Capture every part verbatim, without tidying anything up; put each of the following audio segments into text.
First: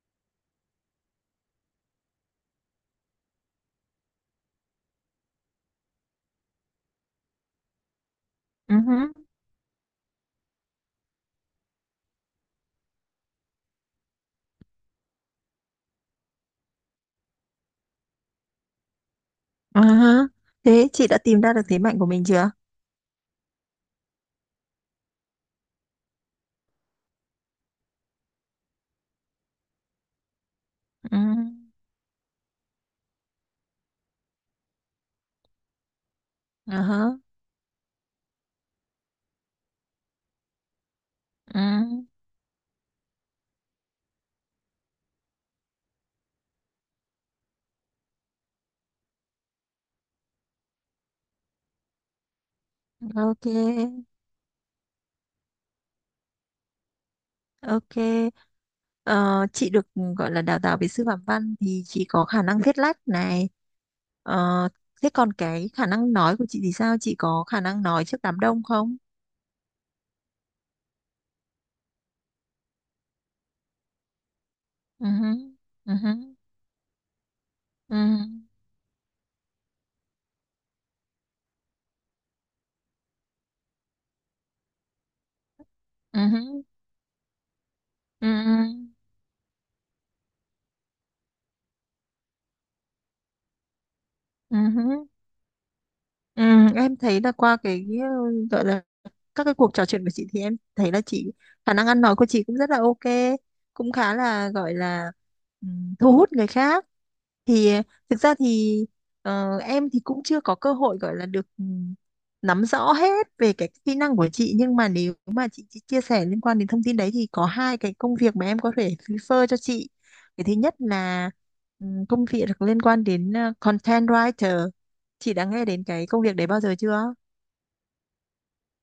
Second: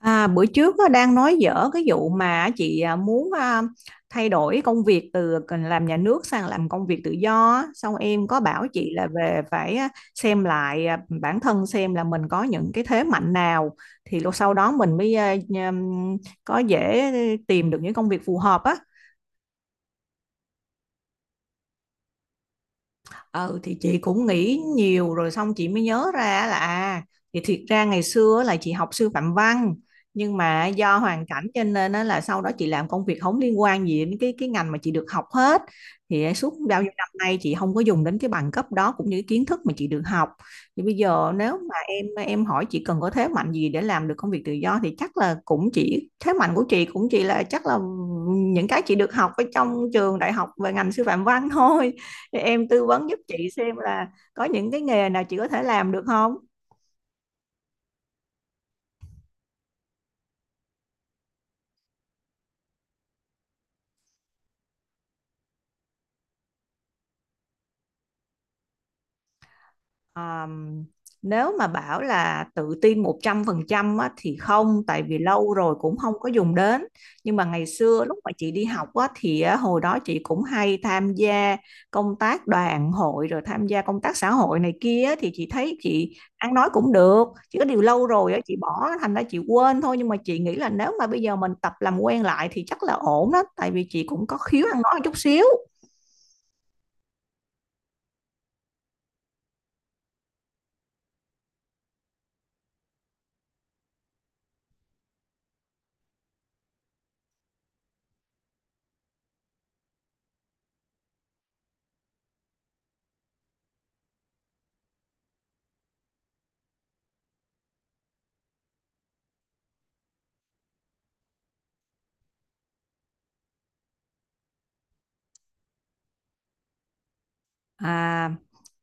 À, bữa trước á, đang nói dở cái vụ mà chị à, muốn à, thay đổi công việc từ làm nhà nước sang làm công việc tự do á. Xong em có bảo Ừ chị là hứ, về phải à, xem lại à, bản thân xem là mình có những cái thế mạnh nào thì lúc sau đó mình mới à, nhờ- có dễ tìm được những công việc phù hợp á. ừ hứ. Thế chị đã tìm ra được thế mạnh của mình chưa? Ừ thì chị cũng nghĩ nhiều rồi xong chị mới nhớ ra là à, thì thiệt ra ngày xưa là chị học sư phạm văn, nhưng mà do Ừ. hoàn cảnh cho nên á là sau đó chị làm công việc không liên quan gì đến cái cái ngành mà chị được học hết. Thì suốt Ừ bao nhiêu năm hứ, nay chị không có dùng đến cái bằng cấp đó cũng như cái kiến thức mà chị được học. Thì bây giờ nếu mà em ừ. em hỏi chị cần có thế mạnh gì để làm được công việc tự do thì chắc là cũng chỉ thế mạnh của chị cũng chỉ là chắc là những cái chị được học ở trong trường đại học về ngành sư phạm văn thôi. Thì em tư vấn giúp Ok, chị xem là có những cái nghề nào chị có thể làm được không. ok. Ờ, chị được gọi là đào tạo về sư phạm văn thì chị có khả năng viết lách này. Ờ, Thế còn cái khả năng nói của chị thì sao? Chị có khả năng nói trước đám đông không? Ờm, Nếu mà bảo là tự tin một trăm phần trăm á, thì không, tại Ừ vì hứ, lâu rồi ừ cũng hứ, không có dùng đến. Nhưng mà ngày ừ, xưa lúc mà chị đi học á, thì á, hồi đó chị cũng hay tham gia công tác đoàn hội rồi tham gia công tác xã hội này kia á, thì chị thấy chị ừ ăn hứ, nói cũng được, chỉ có điều lâu ừ, rồi á, chị ừ, bỏ thành ra chị quên thôi, nhưng mà chị nghĩ là nếu mà bây giờ mình tập làm quen lại thì chắc là ổn đó, tại vì chị cũng có ừ khiếu ăn nói một hứ. chút xíu. Ừ, em thấy là qua cái ừ, gọi là các cái cuộc trò chuyện của chị, thì em thấy là chị khả năng ăn nói của chị cũng rất là ok, cũng khá là gọi là ừm, thu hút người khác. Thì thực ra thì ờ, em thì cũng chưa có cơ hội gọi là được ừm, nắm rõ hết về cái kỹ năng của chị, nhưng mà nếu mà chị, chị chia sẻ liên quan đến thông tin đấy thì có hai cái công việc mà em có thể refer cho chị. Cái thứ nhất là ừm, công việc liên quan đến ờ, content writer. Chị đã nghe đến cái công việc đấy bao giờ chưa? À,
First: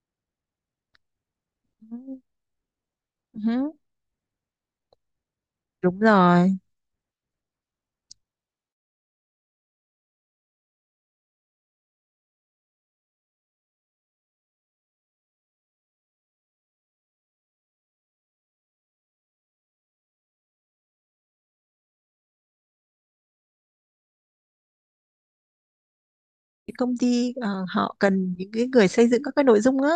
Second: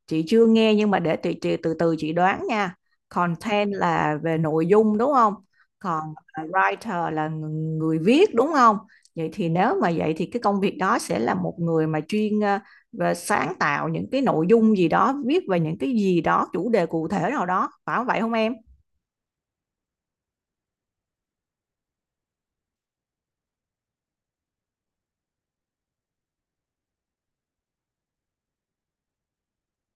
chị chưa nghe nhưng mà để chị, chị từ từ chị đoán nha. Content Ừ. là về nội dung đúng không? Đúng Còn à, rồi, writer là ng- người viết đúng không? Vậy thì nếu mà vậy thì cái công việc đó sẽ là một người mà chuyên à, về sáng tạo những cái nội dung gì đó, viết về những cái gì đó, chủ đề cụ thể nào đó, phải không vậy không em? cái công ty ờ, họ cần những cái người xây dựng các cái nội dung á.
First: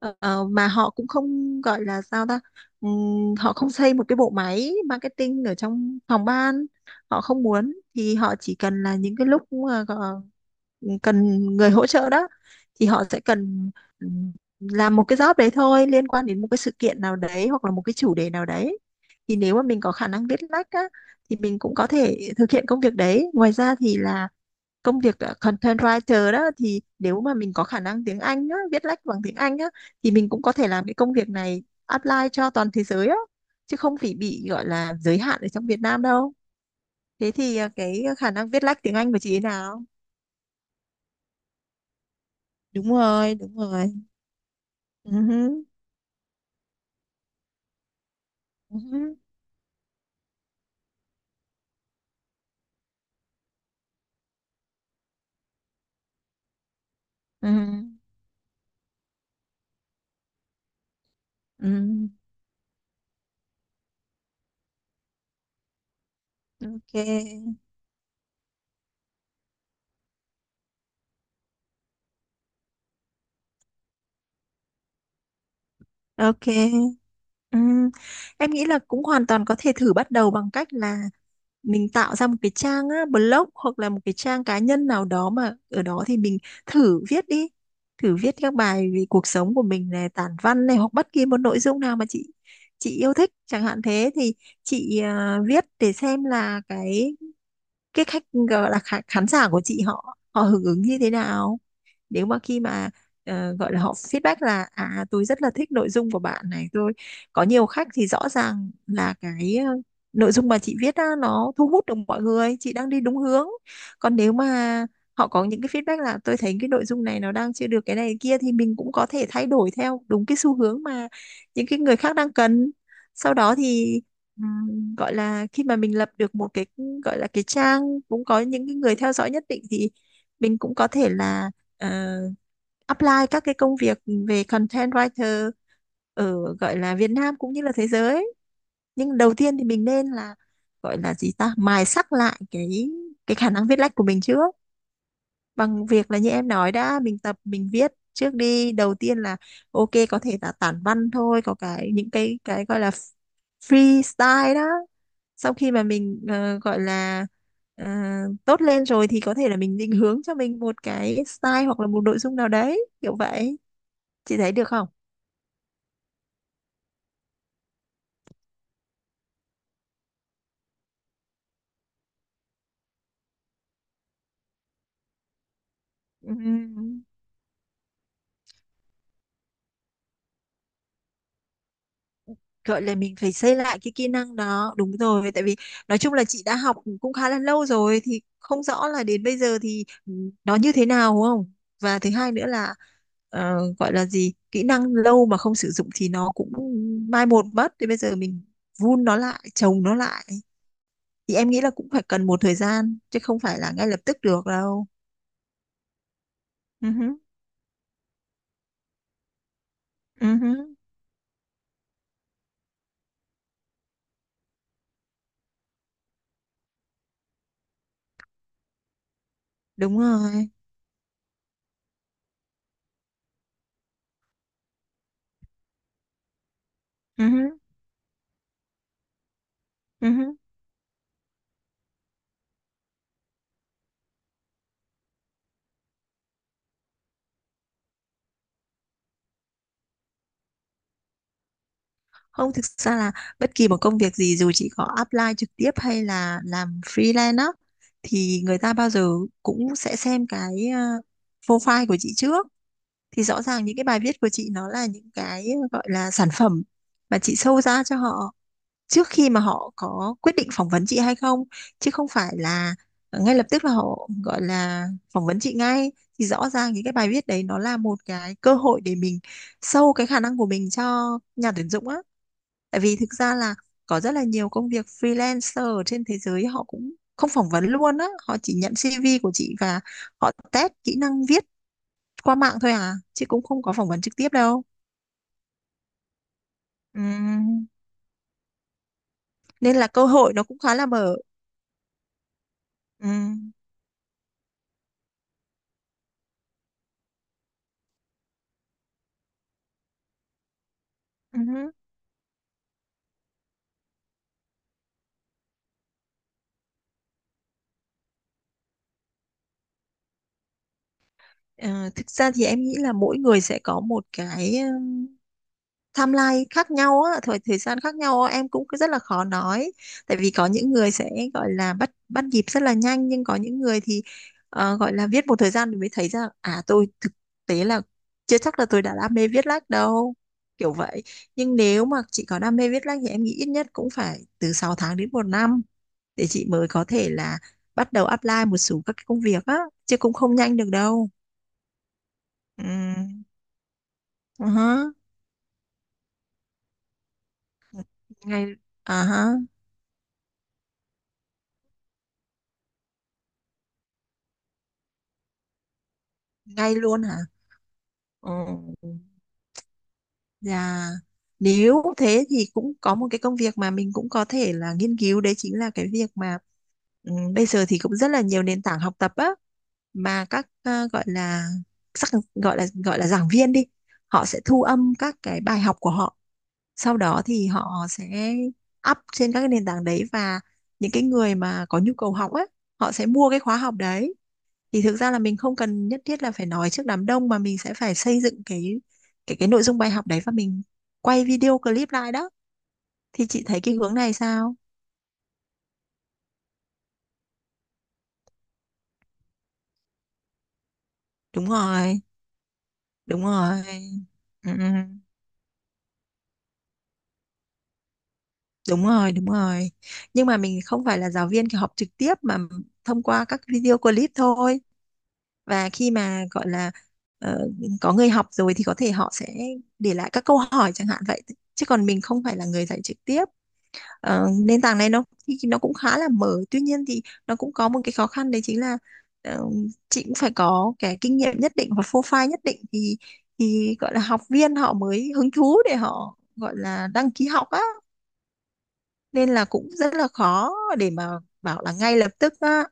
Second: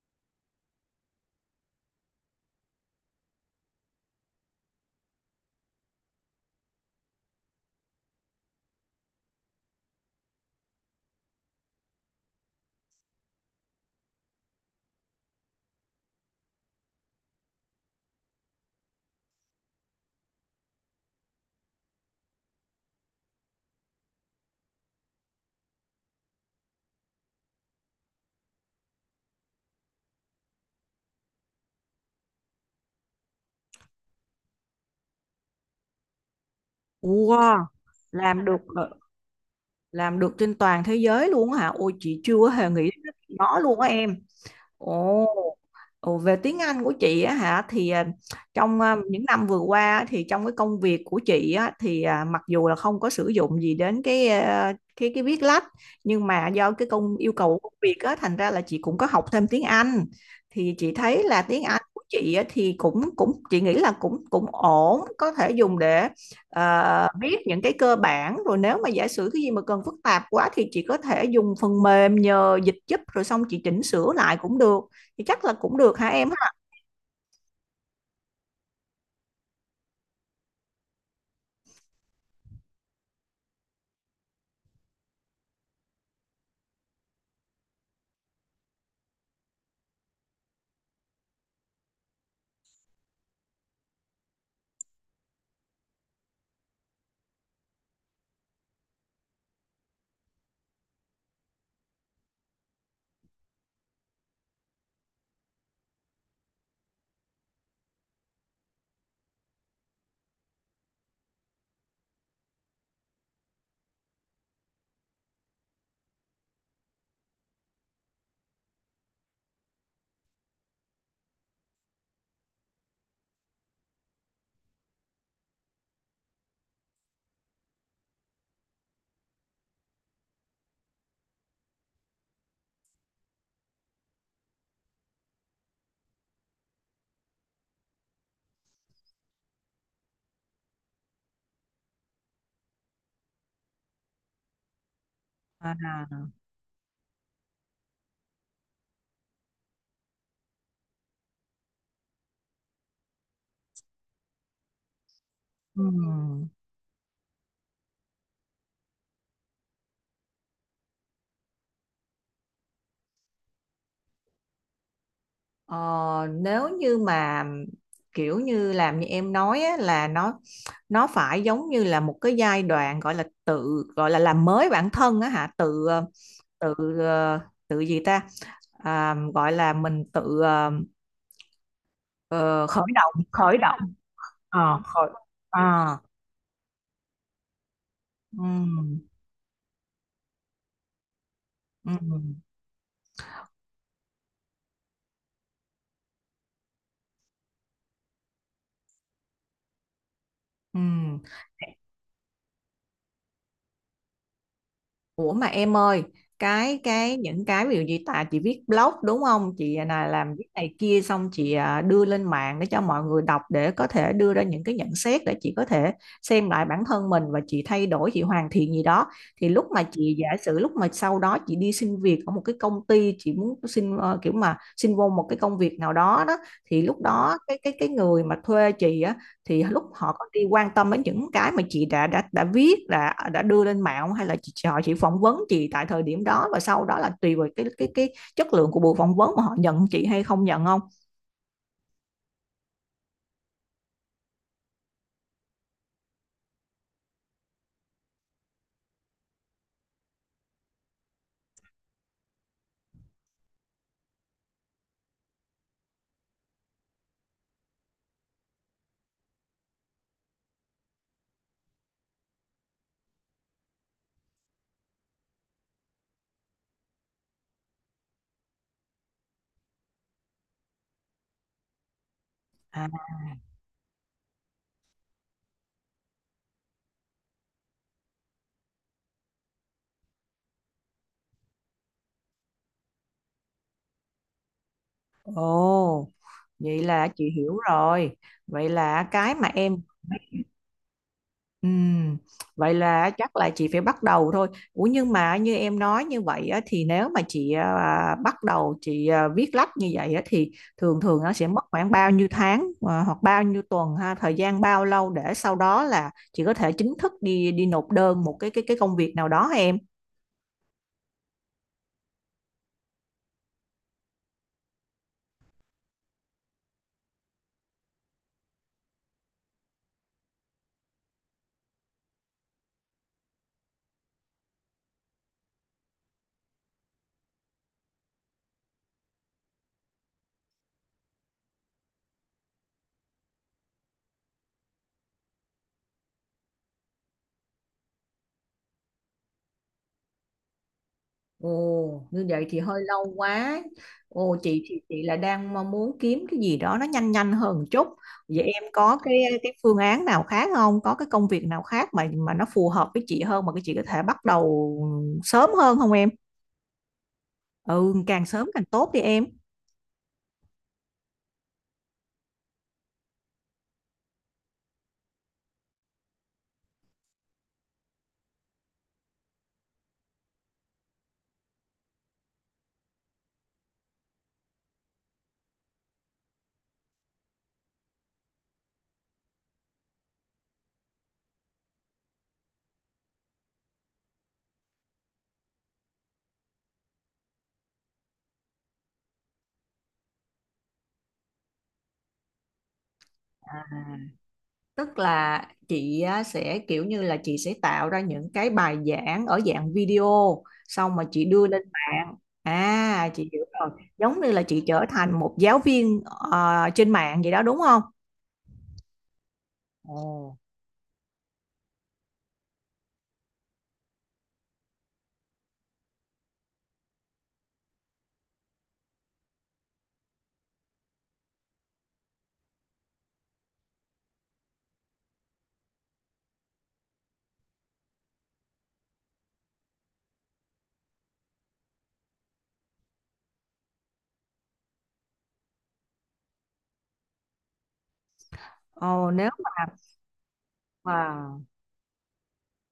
Ờ, ờ, mà họ cũng không gọi là sao ta. Ừm, họ không xây một cái bộ máy marketing ở trong phòng ban, họ không muốn, thì họ chỉ cần là những cái lúc mà gọ- cần người hỗ trợ đó thì họ sẽ cần ừm, làm một cái job đấy thôi, liên quan đến một cái sự kiện nào đấy hoặc là một cái chủ đề nào đấy. Thì nếu mà mình có khả năng viết lách á thì mình cũng có thể thực hiện công việc đấy. Ngoài ra thì là công việc ờ, content writer đó, thì nếu mà mình có khả năng tiếng Anh á, viết lách bằng tiếng Anh á, thì mình cũng có thể làm cái công việc này apply cho toàn thế giới á, chứ không phải bị gọi là giới hạn ở trong Việt Nam đâu. Thế thì Wow, ờ, cái khả làm năng được viết lách ờ, tiếng Anh của chị thế nào? làm được trên toàn thế giới luôn á hả? Ôi chị chưa hề nghĩ Đúng đến rồi đúng nó luôn á rồi em. ừ Ồ, hứ, ồ, về tiếng Anh của chị á hả thì à, ừ trong à, hứ, những năm vừa qua á, thì trong cái công việc của chị á thì à, mặc dù là không có sử dụng gì đến cái à, cái cái viết lách, nhưng mà do cái công yêu ừ cầu của công việc á thành ra là chị cũng có học thêm tiếng Anh. Thì chị thấy là tiếng Anh của ừ chị á, thì cũng cũng chị nghĩ là cũng cũng ổn, có thể dùng để à, biết Ok, những cái cơ bản rồi, nếu mà giả sử cái gì mà cần phức tạp quá thì chị có thể dùng phần mềm nhờ dịch giúp rồi xong chị chỉnh sửa lại cũng được. Thì chắc là cũng được hả em ha. ok. Ừ. Em nghĩ là cũng hoàn toàn có thể thử bắt đầu bằng cách là mình tạo ra một cái trang á, blog hoặc là một cái trang cá nhân nào đó, mà ở đó thì mình thử viết đi, thử viết các bài về cuộc sống của mình này, tản văn này, hoặc bất kỳ một nội dung nào mà chị chị yêu thích chẳng hạn. Thế thì chị à, viết để xem là cái cái khách, gọi là khán khán giả của chị họ họ hưởng ứng như thế nào. Nếu mà khi mà ờ, gọi là họ feedback là à tôi rất là thích nội dung của bạn này, tôi có nhiều khách, thì rõ ràng là cái ờ, nội dung mà chị viết á, nó thu hút được mọi người, chị đang đi đúng hướng. Còn nếu mà họ có những cái feedback là tôi thấy cái nội dung này nó đang chưa được cái này cái kia, thì mình cũng có thể thay đổi theo đúng cái xu hướng mà những cái người khác đang cần. Sau đó thì ừm, gọi là khi mà mình lập được một cái, gọi là cái trang, cũng có những cái người theo dõi nhất định, thì mình cũng có thể là ờ, apply các cái công việc về content writer ở gọi là Việt Nam cũng như là thế giới. Nhưng đầu tiên thì mình nên là, gọi là gì ta, mài sắc lại cái cái khả năng viết lách của mình trước, À, bằng việc là như em nói đã, mình tập mình viết trước đi. Đầu tiên là ok, có thể là tản văn thôi, có cái những cái cái gọi là freestyle đó. Sau khi mà mình ừm. ờ, gọi là ờ, tốt lên rồi thì có thể là mình định hướng cho mình một cái style hoặc là một nội dung nào đấy kiểu vậy. Chị thấy được không? Ờ, nếu như mà kiểu như làm như em nói á, là nó nó phải giống như là một cái giai đoạn gọi là tự gọi là làm mới bản thân á hả, tự ờ, tự Ừm. ờ, tự gì ta, à, gọi là mình tự ờ, ờ, Gọi khởi là động mình phải khởi xây lại động cái kỹ năng đó, Ờ, đúng khởi, rồi, tại vì à, nói chung là chị đã học cũng khá là lâu rồi thì không rõ là Ừ, đến bây giờ thì ừ, nó như thế nào, đúng không. ừ, Và thứ hai nữa là ờ, gọi là gì, kỹ năng lâu mà không sử dụng thì nó cũng mai một mất, thì bây giờ mình vun nó lại, trồng nó lại, ừ. thì em nghĩ là cũng phải cần một thời gian chứ không phải là ngay lập tức được đâu. Ủa mà em ơi, cái Ừ hứ, cái những cái ví dụ như tại chị viết blog đúng không? Chị là ừ làm viết này hứ, kia xong chị à, đưa lên mạng để cho mọi người đọc để có thể đưa ra những cái nhận xét để chị có thể xem lại bản thân mình và chị thay đổi, chị hoàn thiện gì đó. Thì lúc mà đúng chị giả rồi. sử lúc mà sau đó chị đi xin việc ở một cái công ty, chị muốn xin ờ, kiểu mà xin vô một cái công việc nào đó đó, thì lúc Ừ đó hứ, cái cái cái người mà thuê chị á, thì lúc ừ họ có hứ. đi quan tâm đến những cái mà chị đã đã đã viết, đã đã đưa lên mạng không? Hay là chị họ chỉ phỏng vấn chị tại thời điểm đó và sau đó là tùy vào cái cái cái chất lượng của buổi phỏng vấn mà họ nhận chị hay không nhận không. Không, thực ra là bất kỳ một công việc gì, dù chị có apply trực tiếp hay là làm freelance á, thì người ta bao giờ cũng sẽ xem cái ờ, profile của chị trước. Thì rõ ràng những cái bài viết của chị nó là những cái ờ, gọi là sản phẩm mà chị show ra cho họ trước khi mà họ có quyết định phỏng vấn chị hay không, chứ không phải là ngay lập tức là họ gọi là phỏng vấn chị ngay. Thì rõ ràng thì cái bài viết đấy nó là một cái cơ hội để mình show cái khả năng của mình cho nhà tuyển dụng á. Tại À, vì thực ra là có rất là nhiều công việc freelancer ở trên thế giới họ cũng không phỏng vấn luôn á, họ chỉ nhận xê vê của chị và họ test kỹ năng viết qua mạng thôi à, chứ cũng không có phỏng vấn trực tiếp đâu. ồ, vậy là chị hiểu Ừm, rồi. Vậy là cái mà Nên em... là cơ hội nó cũng khá là mở. Ừm, vậy là chắc là Ừm, chị phải bắt đầu thôi. Ủa nhưng mà như em nói như vậy á, thì nếu mà chị à, bắt đầu chị à, viết lách như vậy á, thì thường thường nó sẽ mất ừm. khoảng bao nhiêu tháng à, hoặc bao nhiêu tuần ha, thời gian bao lâu để sau đó là chị có thể chính thức đi đi nộp đơn một cái cái cái công việc nào đó hả em? Ờ, thực ra thì em nghĩ là mỗi người sẽ có một cái um, timeline khác nhau á, thời thời gian khác nhau á, em cũng cứ rất là khó nói. Tại vì có những người sẽ gọi là bắt bắt nhịp rất là nhanh, nhưng có những người thì ờ, gọi là viết một thời gian thì mới thấy ra à tôi thực tế là chưa chắc là tôi đã đam mê viết lách đâu. Kiểu vậy. Nhưng nếu mà chị có đam mê viết lách thì em nghĩ ít nhất cũng phải từ sáu tháng đến một năm để chị mới có thể là bắt đầu apply một số các cái công việc á, chứ cũng không nhanh được đâu. Ồ, như vậy thì Ừ. hơi lâu quá. Ồ, Ừ chị thì hứ, chị là đang mong muốn kiếm cái gì đó nó nhanh nhanh hơn một chút. Vậy ngay em à có cái hả, cái phương án nào khác không? Có cái công việc nào khác mà mà nó phù hợp với chị hơn mà cái chị có thể bắt đầu sớm hơn không em? ngay luôn hả? Ừ, càng sớm càng tốt Ừ. đi em. Dạ. Nếu thế thì cũng có một cái công việc mà mình cũng có thể là nghiên cứu, đấy chính là cái việc mà ừ, bây giờ thì cũng rất là nhiều nền tảng học tập á, mà các ờ, gọi là sắc, gọi là gọi là giảng viên đi, họ sẽ thu âm các cái bài học của họ. Sau đó thì họ sẽ up trên các cái nền tảng đấy, và những cái người mà có nhu cầu học á, họ sẽ mua cái khóa học đấy. Thì thực ra là mình không cần nhất thiết là phải nói trước đám đông, mà mình sẽ phải xây dựng cái cái cái nội dung bài học đấy và mình quay video clip lại đó. Thì chị thấy À, cái hướng này sao? tức là chị á, sẽ kiểu như là chị sẽ tạo ra những cái bài giảng ở dạng video xong mà chị đưa Đúng lên rồi, mạng. À đúng chị hiểu rồi. rồi, giống như là Ừ, chị ừ, trở thành một giáo viên ờ, trên mạng vậy đó đúng không. đúng rồi, đúng rồi. Nhưng mà mình không phải là giáo viên kiểu học trực tiếp, mà thông qua các video clip thôi. Và khi mà gọi là ờ, có người học rồi thì có thể họ sẽ để lại các câu hỏi chẳng hạn vậy, chứ còn mình không phải là người dạy trực tiếp. Ờ, nền tảng này nó thì nó cũng khá là mở, tuy nhiên thì nó cũng có một cái khó khăn đấy chính là ờ, chị cũng phải có cái kinh nghiệm nhất định và profile nhất định thì thì gọi là học viên họ mới hứng thú để họ gọi là đăng ký học á, Ồ nên nếu là mà, cũng rất là khó để mà wow. bảo là ngay lập tức á.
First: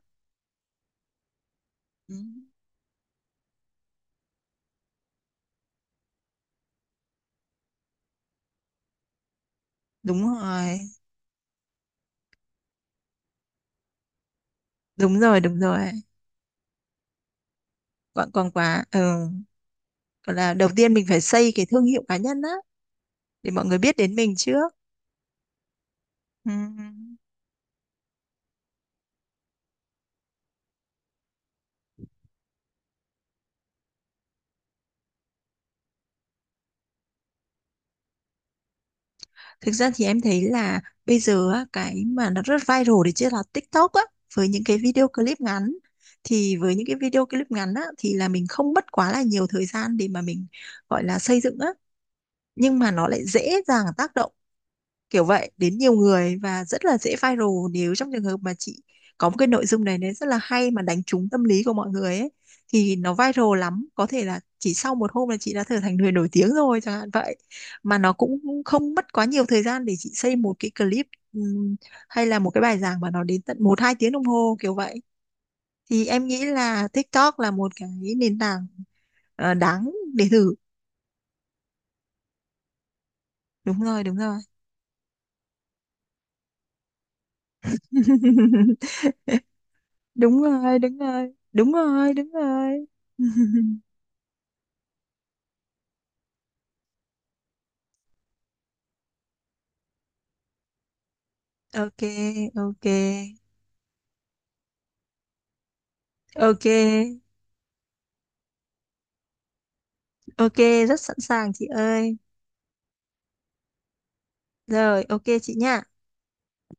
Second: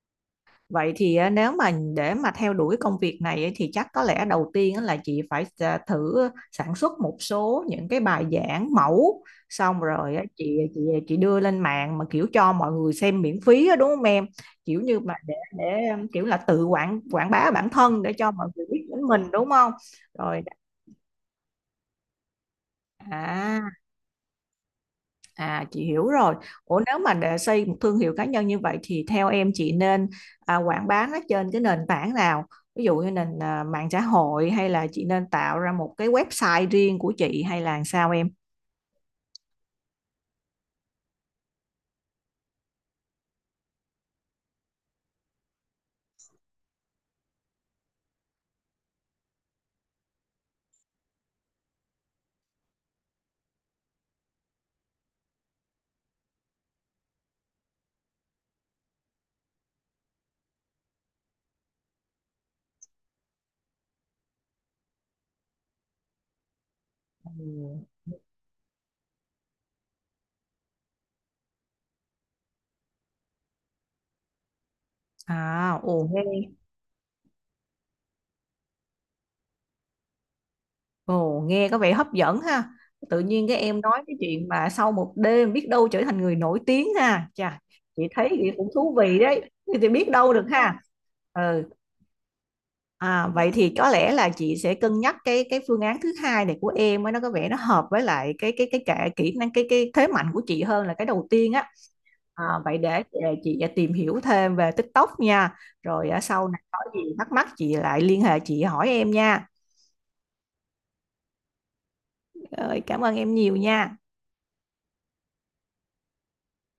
Vậy thì á, nếu mà để Ừ, mà theo đuổi công việc này ấy, thì chắc có lẽ đầu tiên á là chị phải à, thử sản xuất một số những cái bài giảng mẫu, xong rồi á, đúng chị rồi, chị chị đưa lên mạng mà kiểu cho mọi người xem miễn phí á, đúng không em? Kiểu như mà đúng để rồi, đúng rồi. để um, kiểu là tự quảng quảng bá bản thân để cho quảng mọi quảng người quá biết ừ. đến mình đúng không? Gọi Rồi là đầu tiên mình phải xây cái thương hiệu cá nhân á để mọi à người biết đến mình trước. À chị hiểu rồi. Ừ. Ủa nếu mà để xây một thương hiệu cá nhân như vậy thì theo em chị nên à, quảng bá nó trên cái nền tảng nào? Ví dụ như nền à, mạng xã hội, hay là chị nên tạo ra một cái website riêng của chị, hay là làm sao em? Thực ra thì em thấy là bây giờ á, cái mà nó rất viral đấy chứ là TikTok á, với những cái video clip ngắn. Thì với những cái video clip ngắn á, thì là mình không mất quá là nhiều thời gian để mà mình gọi là xây dựng á. Nhưng mà nó lại dễ dàng tác động kiểu vậy đến nhiều người, và rất là dễ viral nếu trong trường hợp mà chị có một cái nội dung này nó rất là hay mà đánh trúng tâm lý của mọi người ấy, thì nó viral lắm, có thể là chỉ sau một hôm là chị đã trở thành người nổi tiếng rồi chẳng hạn vậy. Ừ. Mà nó cũng không mất quá nhiều thời gian để chị xây một cái clip, ừm, hay là một cái bài giảng mà nó đến tận một hai tiếng đồng hồ kiểu vậy. À, Thì ồ em nghĩ nghe, là TikTok là một cái nền tảng ờ, đáng để thử. ồ nghe có vẻ hấp dẫn ha. Tự nhiên cái em Đúng nói rồi, cái đúng rồi. chuyện mà sau một đêm biết đâu trở thành người nổi tiếng ha. Chà, chị thấy thì cũng thú vị đấy. Thì biết đâu Đúng được rồi, ha. đúng rồi, Ừ. đúng rồi, đúng rồi. À, vậy thì có lẽ là chị sẽ cân nhắc cái cái phương án thứ hai này của em ấy, nó có vẻ nó hợp với lại cái cái cái cả kỹ năng cái cái thế mạnh của chị hơn là cái đầu tiên á. Ok, À, vậy ok. để để chị tìm hiểu thêm về TikTok nha. Rồi à, sau này Ok, có gì thắc mắc chị lại liên hệ chị hỏi em nha. ok, rất sẵn sàng chị ơi. Rồi, cảm ơn em nhiều nha. Rồi, ok chị nha.